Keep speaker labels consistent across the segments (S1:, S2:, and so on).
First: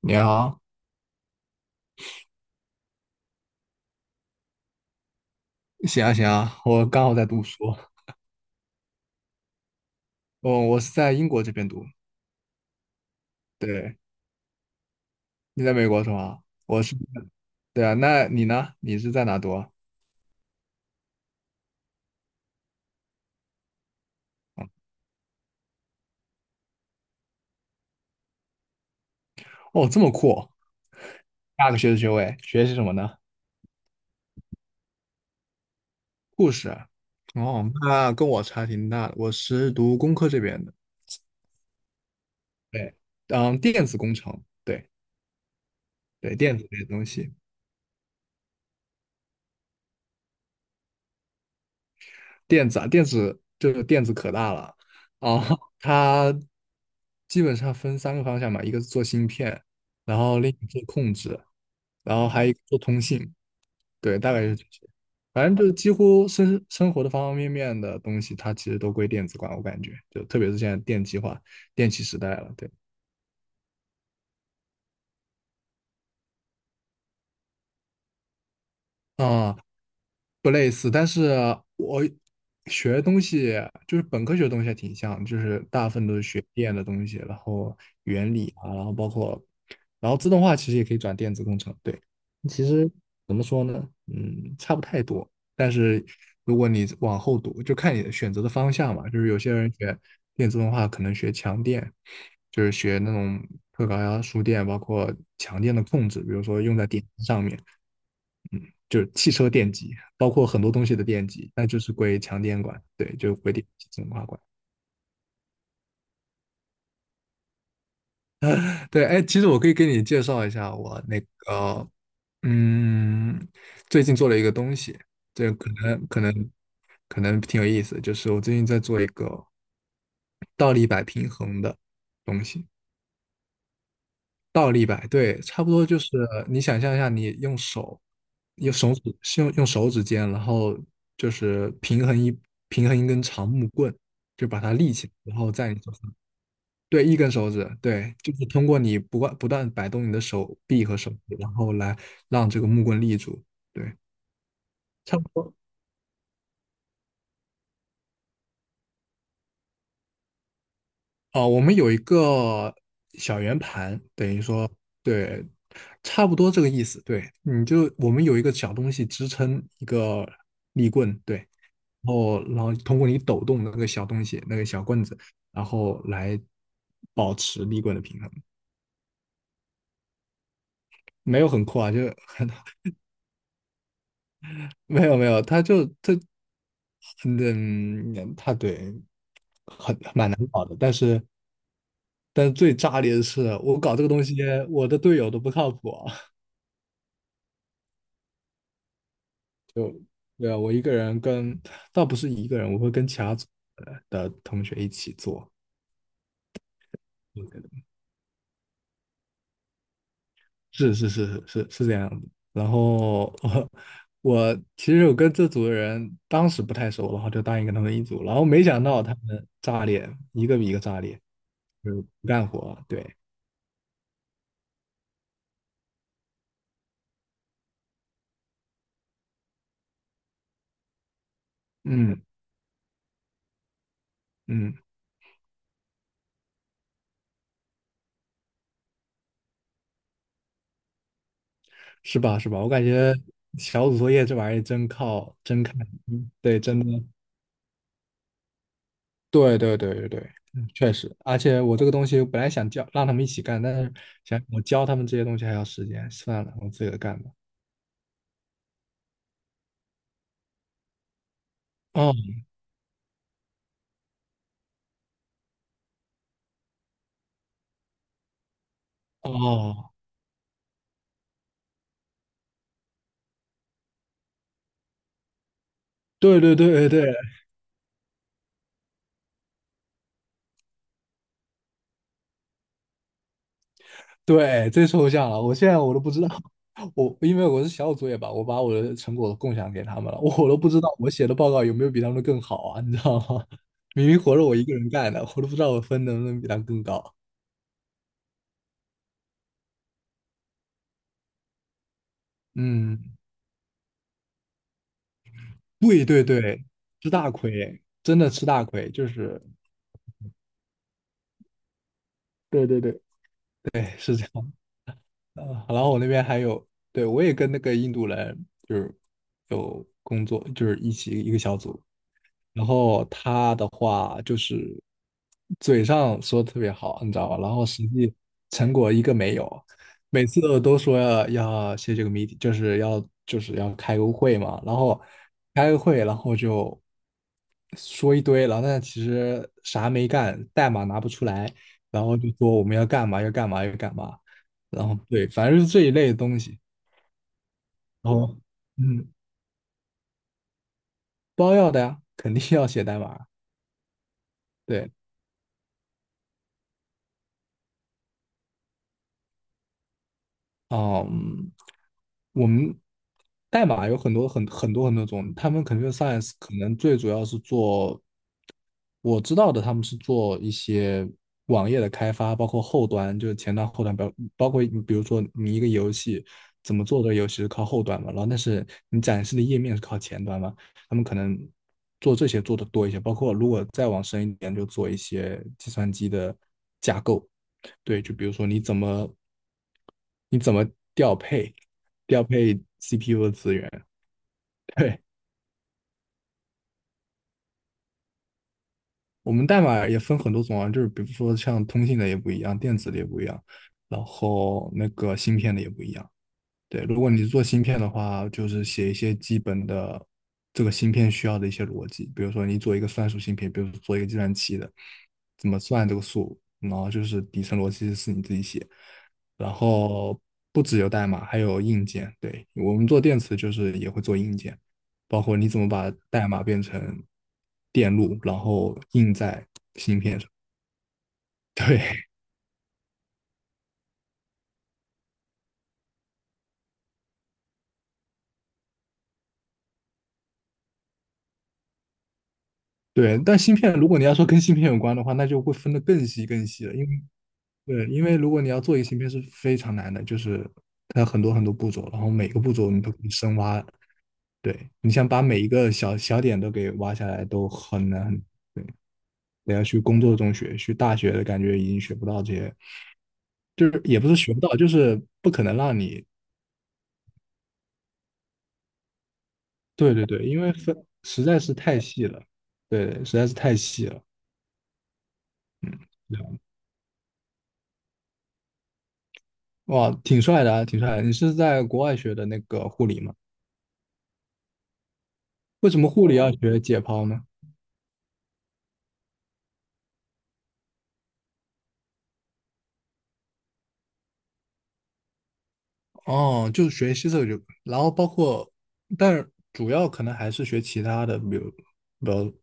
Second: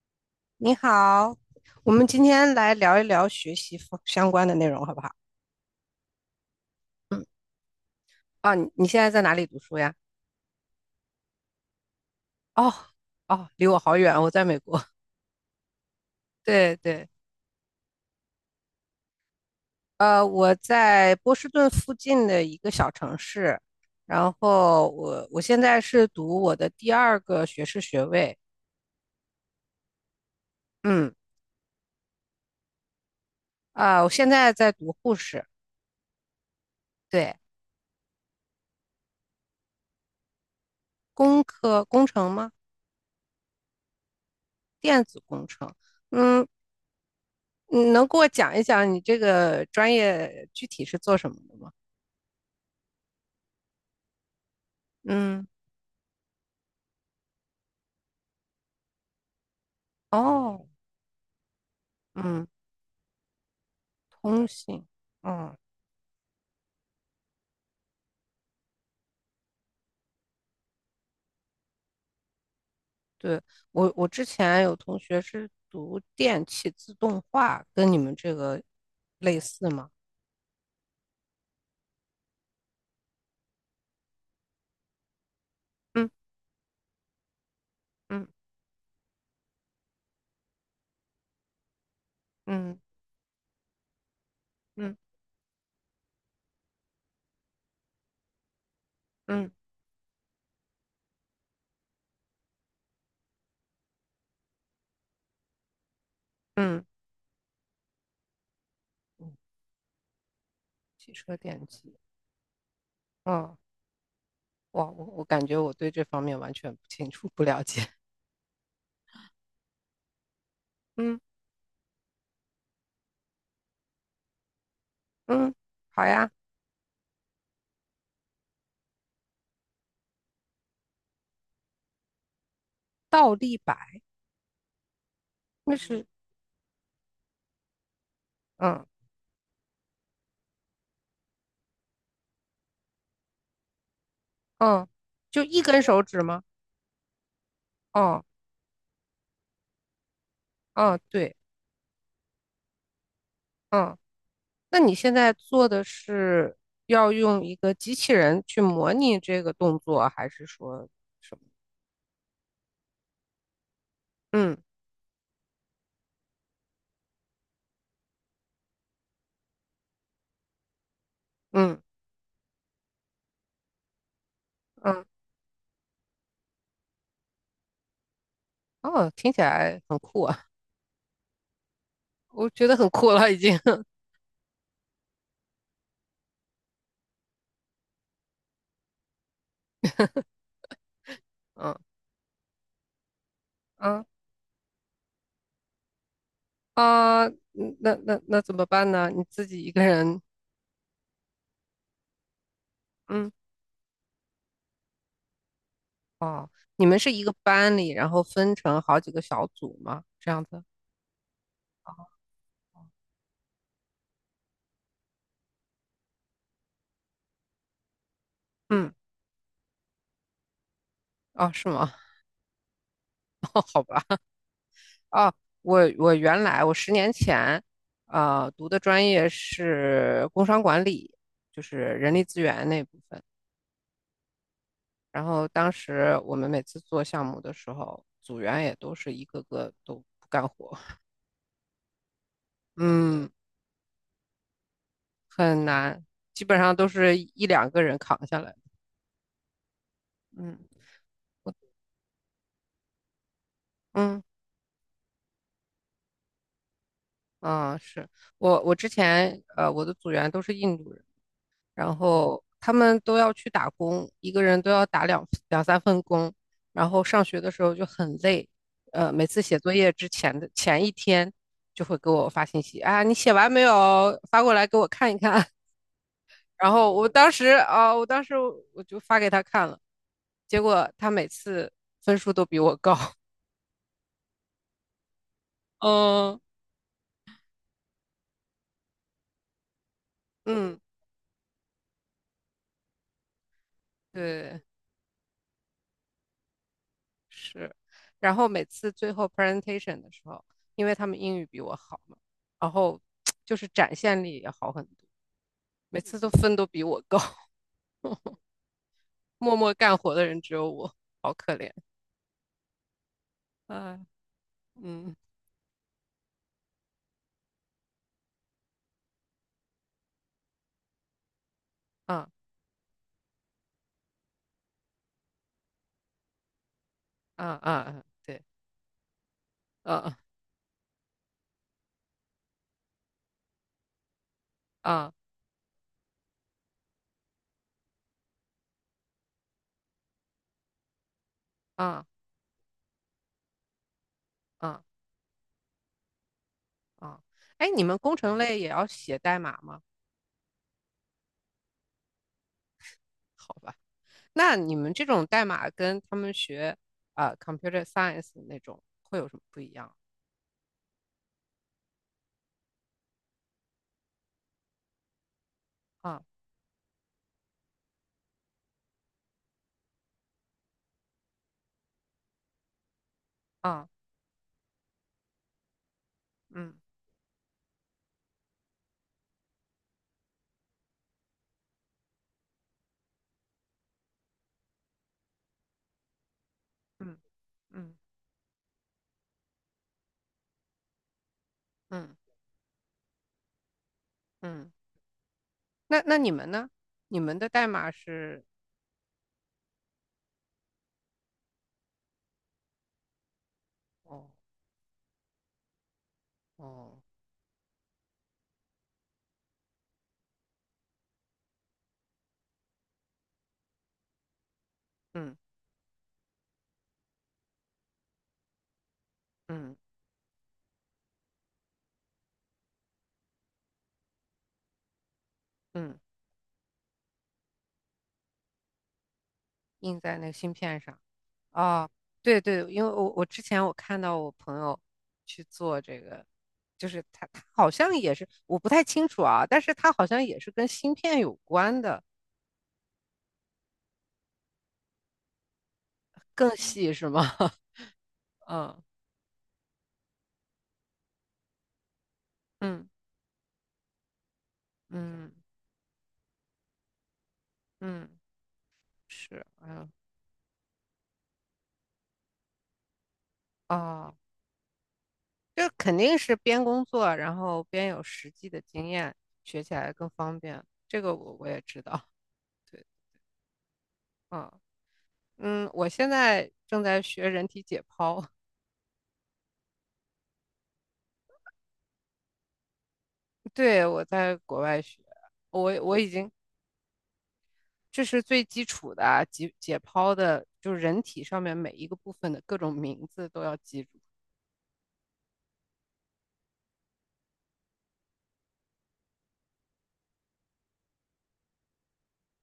S1: 你好，
S2: 你好，我们今天来聊一聊学习方相关的内容，好不好？
S1: 行啊行啊，我刚好
S2: 嗯，
S1: 在读书。
S2: 啊，你现在在哪里读书呀？
S1: 哦，我是在英国这边读。
S2: 哦，哦，离我好
S1: 对，
S2: 远，我在美国。
S1: 你在美国是吗？
S2: 对
S1: 我是，
S2: 对，
S1: 对啊，那你呢？你是在哪读啊？
S2: 我在波士顿附近的一个小城市，然
S1: 哦，
S2: 后我现在是读我的第二个学士学位，
S1: 哦这么酷哦，
S2: 嗯，
S1: 大个学士学位，学习什么呢？
S2: 啊，我现在在读护士，
S1: 护士。
S2: 对，
S1: 哦，那跟我差挺大的，我是读工科这边的。
S2: 工科工程吗？
S1: 对，电子工程。对
S2: 电子工程，
S1: 对，
S2: 嗯，
S1: 电子这些东西。
S2: 你能给我讲一讲你这个专业具体是做什么的吗？
S1: 电子啊，电子就是电子可大了啊，
S2: 嗯，
S1: 它基本上分三个方向嘛，一个是做芯片，然后另
S2: 哦，
S1: 一个做控制，然后还
S2: 嗯，
S1: 有一个做通信，对，大概
S2: 通
S1: 就是这
S2: 信，
S1: 些。反正
S2: 嗯，
S1: 就是几乎生活的方方面面的东西，它其实都归电子管，我感觉，就特别是现在电气化、电气时代了，对。
S2: 对，我之前有同学是读电气自动化，跟你们这个类
S1: 啊，
S2: 似吗？
S1: 不类似，但是我学的东西就是本科学的东西还挺像，就是大部分都是
S2: 嗯
S1: 学电的东西，然后
S2: 嗯
S1: 原理啊，然后包括，然后自动化其实也可以转电子工程。对，其
S2: 嗯
S1: 实怎么说呢，差不
S2: 嗯
S1: 太多，但是如果你往后读，就看你选择的方向嘛，就是有
S2: 嗯
S1: 些人学电自动化可能学强电，就是学那种特高压输电，包括强电的控制，比如说用
S2: 嗯
S1: 在电机上面。嗯，就是汽
S2: 嗯，
S1: 车电机，包括很多东西的
S2: 汽
S1: 电
S2: 车
S1: 机，
S2: 电
S1: 那就
S2: 机，
S1: 是归强电管，对，就归
S2: 嗯，
S1: 电气净化管。
S2: 哇，我感觉我对这方面完全不清楚，不了解。
S1: 对，哎，其实我可以给你介绍一下 我
S2: 嗯
S1: 那个，嗯，最近做了一个东西，这
S2: 嗯，
S1: 可
S2: 好
S1: 能可
S2: 呀，
S1: 能可能挺有意思，就是我最近在做一个倒立摆平衡的东西。
S2: 倒立摆，
S1: 倒立摆，对，差不
S2: 那
S1: 多就
S2: 是，
S1: 是你想象一下，你用手，用
S2: 嗯
S1: 手指，是用手指尖，然后就是平衡一根长木棍，就把它
S2: 嗯，
S1: 立起来，然
S2: 就
S1: 后
S2: 一
S1: 在你
S2: 根
S1: 手
S2: 手
S1: 上。
S2: 指吗？
S1: 对，一根手指，对，
S2: 哦
S1: 就是通过你不断不断摆动你的手臂和
S2: 哦，
S1: 手
S2: 对，
S1: 指，然后来让这个木棍立住，对，
S2: 嗯。那你现
S1: 差不
S2: 在
S1: 多。
S2: 做的是要用一个机器人去模拟这个动作，还是说什么？
S1: 哦，我们有一个小圆盘，等于
S2: 嗯
S1: 说，对，差不多这个意思。对，你就我们有一个小东西支撑一个立棍，对，
S2: 嗯
S1: 然后通过你抖动的那个小东西，那个小
S2: 嗯，
S1: 棍子，然后来保持立棍的平衡。
S2: 哦，听起来很酷啊，
S1: 没有很酷啊，就
S2: 我
S1: 很
S2: 觉得很酷了已经。
S1: 没有没有，它对，好的。但是
S2: 嗯
S1: 最炸裂的是，我搞这
S2: 嗯
S1: 个东西，我的队友都不靠谱。
S2: 啊，嗯那怎么办呢？你自己一个人？
S1: 对啊，我一个人跟，倒不是一个人，我会跟其
S2: 嗯
S1: 他组的同学一起做。
S2: 哦，你们是一个
S1: 我觉得
S2: 班里，然后分成好几个小组吗？这样子？
S1: 是是是是是是这样子。然后我其实我跟这组的人当时不太熟，然后就答应跟他们一组，然后没想
S2: 嗯
S1: 到他们炸裂，一个比一个炸裂，
S2: 哦，是吗？
S1: 就是不干活。对，
S2: 好吧。哦，我原来我十年前，读的专业是工商管理，就是人力
S1: 嗯
S2: 资源那部分。
S1: 嗯，
S2: 然后当时我们每次做项目的时候，组员也都是一个个都不干活，
S1: 是吧是吧？我感觉
S2: 嗯，
S1: 小组作业这玩意儿真靠真
S2: 很
S1: 看，
S2: 难，
S1: 嗯
S2: 基本
S1: 对，
S2: 上
S1: 真
S2: 都
S1: 的。
S2: 是一两个人扛下来。
S1: 对对对对对，
S2: 嗯
S1: 确实，而且我这个东西本来想教让他们一起干，但是
S2: 嗯
S1: 想我教他们这些东西还要时间，算了，我自己干吧。
S2: 嗯，是我之前我的组员都是印度人，然
S1: 哦
S2: 后他们都要去打工，一个人都要打两三份工，然后上学的时候就很累，每次写作业
S1: 哦，
S2: 之前的前一天就会给我发信息啊，你写完没有？发过来给我看一看。
S1: 对 对
S2: 然
S1: 对对
S2: 后我
S1: 对
S2: 当时啊，我当时我就发给他看了，结果他每次分数都比我高。
S1: 对，最抽象了，我现在我都不知道。
S2: 嗯
S1: 我因为我是小组作业吧，我把我的成果共享给他们了，我都不
S2: 嗯，
S1: 知道我写的报告有没有比他们更好啊，你知道吗？明明活着我
S2: 对。
S1: 一个人干的，我都不知道我分能不能比他们更高。
S2: 是，然后每次最后 presentation 的时候，因为他们英语比我好嘛，然后
S1: 嗯，
S2: 就是展现力也好很多，每
S1: 对
S2: 次
S1: 对
S2: 都分
S1: 对，
S2: 都比我
S1: 吃
S2: 高，
S1: 大 亏，真的吃大亏，就是。
S2: 默默干活的人只有我，好可怜。
S1: 对对对。对，
S2: 啊，
S1: 是这样。
S2: 嗯，
S1: 呃，然后我那边还有，对，我也跟那个印度人就是有工作，就是一起一个小组，
S2: 啊
S1: 然后他的话就是嘴上说得特别好，你知道吧？然
S2: 啊
S1: 后实
S2: 啊，
S1: 际
S2: 对，
S1: 成果一个没有，
S2: 啊
S1: 每次都说要写这个谜 e， 就是要开个会嘛，然后
S2: 啊
S1: 开个会，然后就说一堆，然后但其实啥没干，代码拿不出来，然
S2: 啊
S1: 后就说我们要干嘛要干嘛要干嘛，
S2: 啊
S1: 然后对，反正是这一类的东西。
S2: 啊，哎，你们
S1: 然
S2: 工
S1: 后
S2: 程类也要
S1: 嗯，
S2: 写代码吗？
S1: 包要的呀，肯定要写代码，
S2: 好吧，那你
S1: 对。
S2: 们这种代码跟他们学computer science 那种会有什么不一样？
S1: 嗯，我们代码有很多很多种，他们 c o m
S2: 啊
S1: science 可能最主要是做我知道的，他们是做一些网页的开发，包括后端，就是前端、后
S2: 啊，
S1: 端，包括你比如说你一个游戏怎
S2: 嗯
S1: 么做的游戏是靠后端嘛，然后但是你展示的页面是靠前端嘛，他们可能做这些做的多一些，包括如果再往深一点，就做一些计算机的架
S2: 嗯嗯。
S1: 构。
S2: 嗯
S1: 对，就比如说你怎么调配
S2: 嗯
S1: 调配 CPU 的资源，
S2: 嗯，
S1: 对。
S2: 那你们呢？你们的代码是
S1: 我们代码也分很多种啊，就是比如说像通信的也不一样，电子的也不一样，然
S2: 哦
S1: 后那个芯片的也不一样。对，
S2: 哦，
S1: 如果你是做芯片的话，就是写一些基本的这个芯片需要的一些逻辑，比如说你做一个算术芯片，比如说做一个计算器的，
S2: 嗯
S1: 怎么算这个数，然后就是底层逻辑是你自己写，然
S2: 嗯
S1: 后不只有代码，还有硬件。对，我们做电池就是也会做硬件，包括你怎么把
S2: 嗯，
S1: 代码变成电路，然后印在。
S2: 印在那个芯片上哦，
S1: 对
S2: 对对，因为我之前我看到我朋友去做这个，就是他好像也是，我不太清楚啊，但是他好像也是跟芯片有关的，
S1: 对，但芯片如果你要说跟芯片有关的话，那就会分得更细更
S2: 更
S1: 细了，因
S2: 细
S1: 为
S2: 是吗？
S1: 对，因为如果你要做一
S2: 嗯
S1: 个芯片是非常难的，就是它很多很多步骤，然后每个步骤你
S2: 嗯
S1: 都可以深挖。对，你想把
S2: 嗯
S1: 每一个小小点都给挖下来都很难
S2: 嗯，
S1: 很对，
S2: 是，
S1: 得要去
S2: 嗯
S1: 工作中学，去大学的感觉已经学不到这些，就是也不
S2: 哦。
S1: 是学不到，就是不可能
S2: 这
S1: 让
S2: 肯
S1: 你。
S2: 定是边工作，然后边有实际的经验，学起来
S1: 对对
S2: 更
S1: 对，
S2: 方
S1: 因为
S2: 便。
S1: 分
S2: 这个
S1: 实
S2: 我
S1: 在
S2: 我
S1: 是
S2: 也
S1: 太
S2: 知
S1: 细
S2: 道，
S1: 了，
S2: 对，
S1: 对对，实在是太细了。
S2: 嗯嗯，我现
S1: 对啊，
S2: 在正在学人体解剖，
S1: 哇，挺帅的啊，挺帅的。你是在国外学的那个护理吗？
S2: 对，我在国外学，
S1: 为
S2: 我
S1: 什么
S2: 我已
S1: 护理
S2: 经
S1: 要学解剖呢？
S2: 这是最基础的啊，解剖的，就是人体上面每一个部分的各种名字都要记住。
S1: 哦，就学习这个就，然后包括，但是主要可能还是学其他的，比如，比如，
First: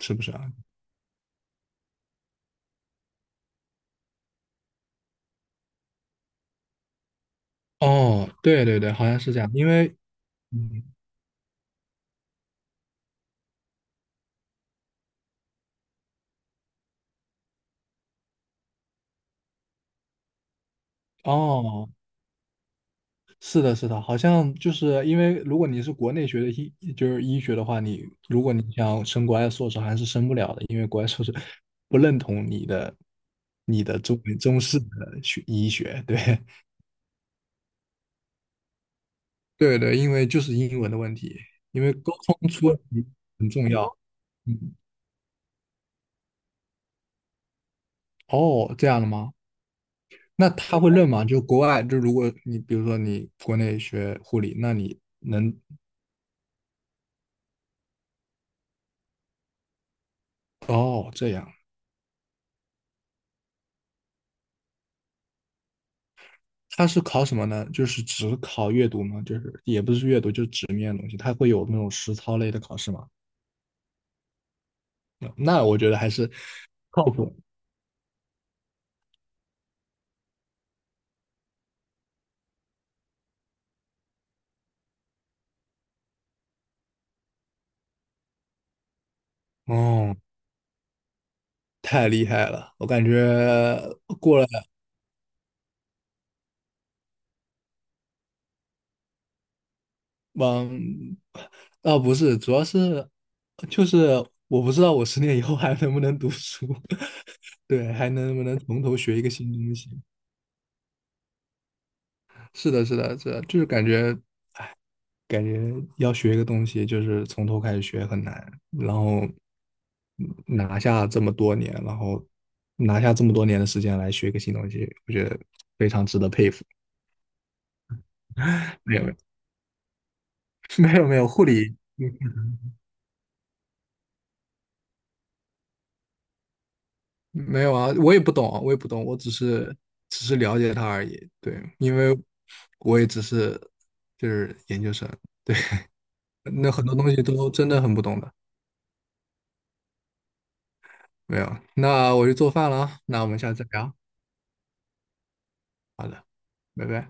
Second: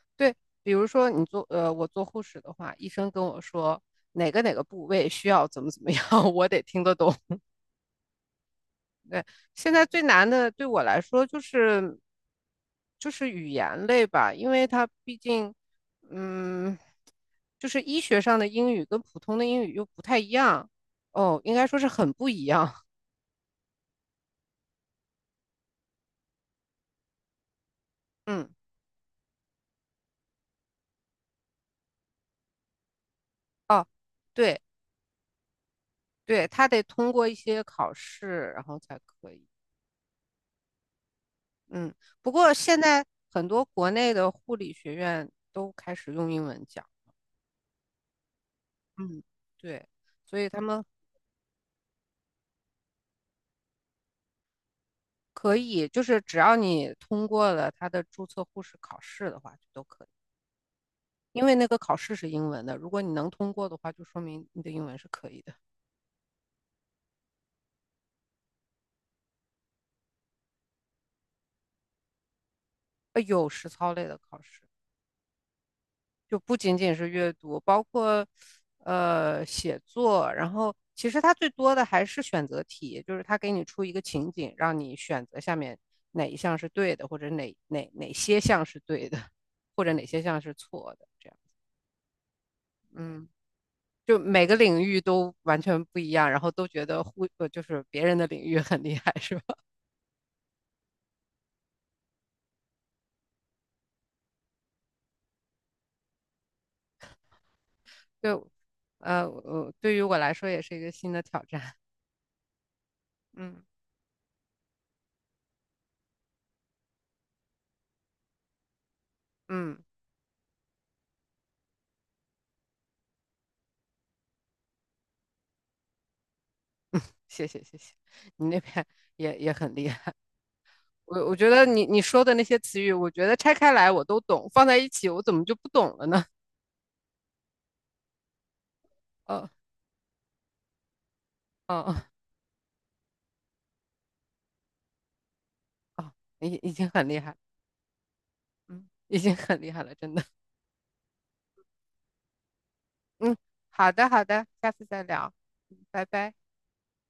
S1: 是不是
S2: 对，
S1: 啊？
S2: 比如说你做呃，我做护士的话，医生跟我说哪个哪个部位需要怎么怎么样，我得听得懂。
S1: 哦，对对对，好像
S2: 对，
S1: 是这样，因
S2: 现在
S1: 为，
S2: 最难的对我
S1: 嗯，
S2: 来说就是语言类吧，因为它毕竟，嗯，就是医学上的英语跟普通的英语又不太一样，哦，应该说是
S1: 哦，
S2: 很不一样，
S1: 是的，是的，好像就是因为如果你是国内学的医，就是医学的话，你 如
S2: 嗯，
S1: 果你想升国外硕士，还是升不了的，因为国外硕士不认同你的你
S2: 哦，
S1: 的中中
S2: 对
S1: 式的学医学，对。
S2: 对，他得通过一些考试，然后才可以，
S1: 对对，因为就是英文的问题，因为
S2: 嗯，
S1: 沟
S2: 不
S1: 通
S2: 过
S1: 出问
S2: 现在
S1: 题
S2: 很
S1: 很
S2: 多
S1: 重要。
S2: 国内的护理
S1: 嗯，
S2: 学院都开始用英文讲，
S1: 哦，这样的
S2: 嗯，
S1: 吗？
S2: 对，所以
S1: 那
S2: 他
S1: 他
S2: 们
S1: 会认吗？就国外，就如果你比如说你国内学护理，那你
S2: 可
S1: 能。
S2: 以，就是只要你通过了他的注册护士考试的话，就都可以。
S1: 哦，这
S2: 因
S1: 样，
S2: 为那个考试是英文的，如果你能通过的话，就说明你的英文是可以的。
S1: 他是考什么呢？就是只考阅读吗？就是也不是阅读，就是纸面的东西，他会有那种实操类的考试吗？
S2: 有实操类的考试，
S1: 嗯那我觉得还是
S2: 就不仅仅
S1: 靠
S2: 是阅
S1: 谱。
S2: 读，包括写作，然后其实它最多的还是选择题，就是它给你出一个情景，让你选择下面哪一项是对的，或者哪些项是对的，或者哪
S1: 哦，
S2: 些项是错的，这样。
S1: 太厉害了，我感觉
S2: 嗯。就
S1: 过
S2: 每
S1: 了，
S2: 个领域都完全不一样，然后都觉得就是别人的领域很厉害，是吧？
S1: 嗯，啊不是，主要是就是我不知道我10年以后还能不能读书，对，还能不
S2: 就，
S1: 能从头学一个新东西。
S2: 对于我来说也是一个新的挑战。
S1: 是的，是的，是 的，就
S2: 嗯
S1: 是感觉要学一个东西，就是从头开始学很难，然后
S2: 嗯，
S1: 嗯拿下这么多年，然后拿下这么多年的时间来学一个新东西，我觉得非常值得佩服。
S2: 谢谢谢谢，你那边
S1: 没有，
S2: 也很厉害。
S1: 没有，没有，没
S2: 我
S1: 有
S2: 我
S1: 护
S2: 觉得
S1: 理，
S2: 你说的那
S1: 嗯，
S2: 些词语，我觉得拆开来我都懂，放在一起我怎么就不懂了呢？
S1: 没有啊，我也不懂啊，我也不 懂，我只
S2: 哦
S1: 是只是了解它而已。对，
S2: 哦
S1: 因
S2: 哦
S1: 为我也只是就是研究生，
S2: 哦，已
S1: 那
S2: 已
S1: 很
S2: 经
S1: 多
S2: 很
S1: 东
S2: 厉
S1: 西
S2: 害了
S1: 都真的很不懂的。
S2: 嗯，已经很厉害了，真的。
S1: 没有，那我去做饭了啊，那我
S2: 嗯，
S1: 们下次再
S2: 好
S1: 聊。
S2: 的好的，下次再聊，嗯拜
S1: 好的，
S2: 拜。
S1: 拜拜。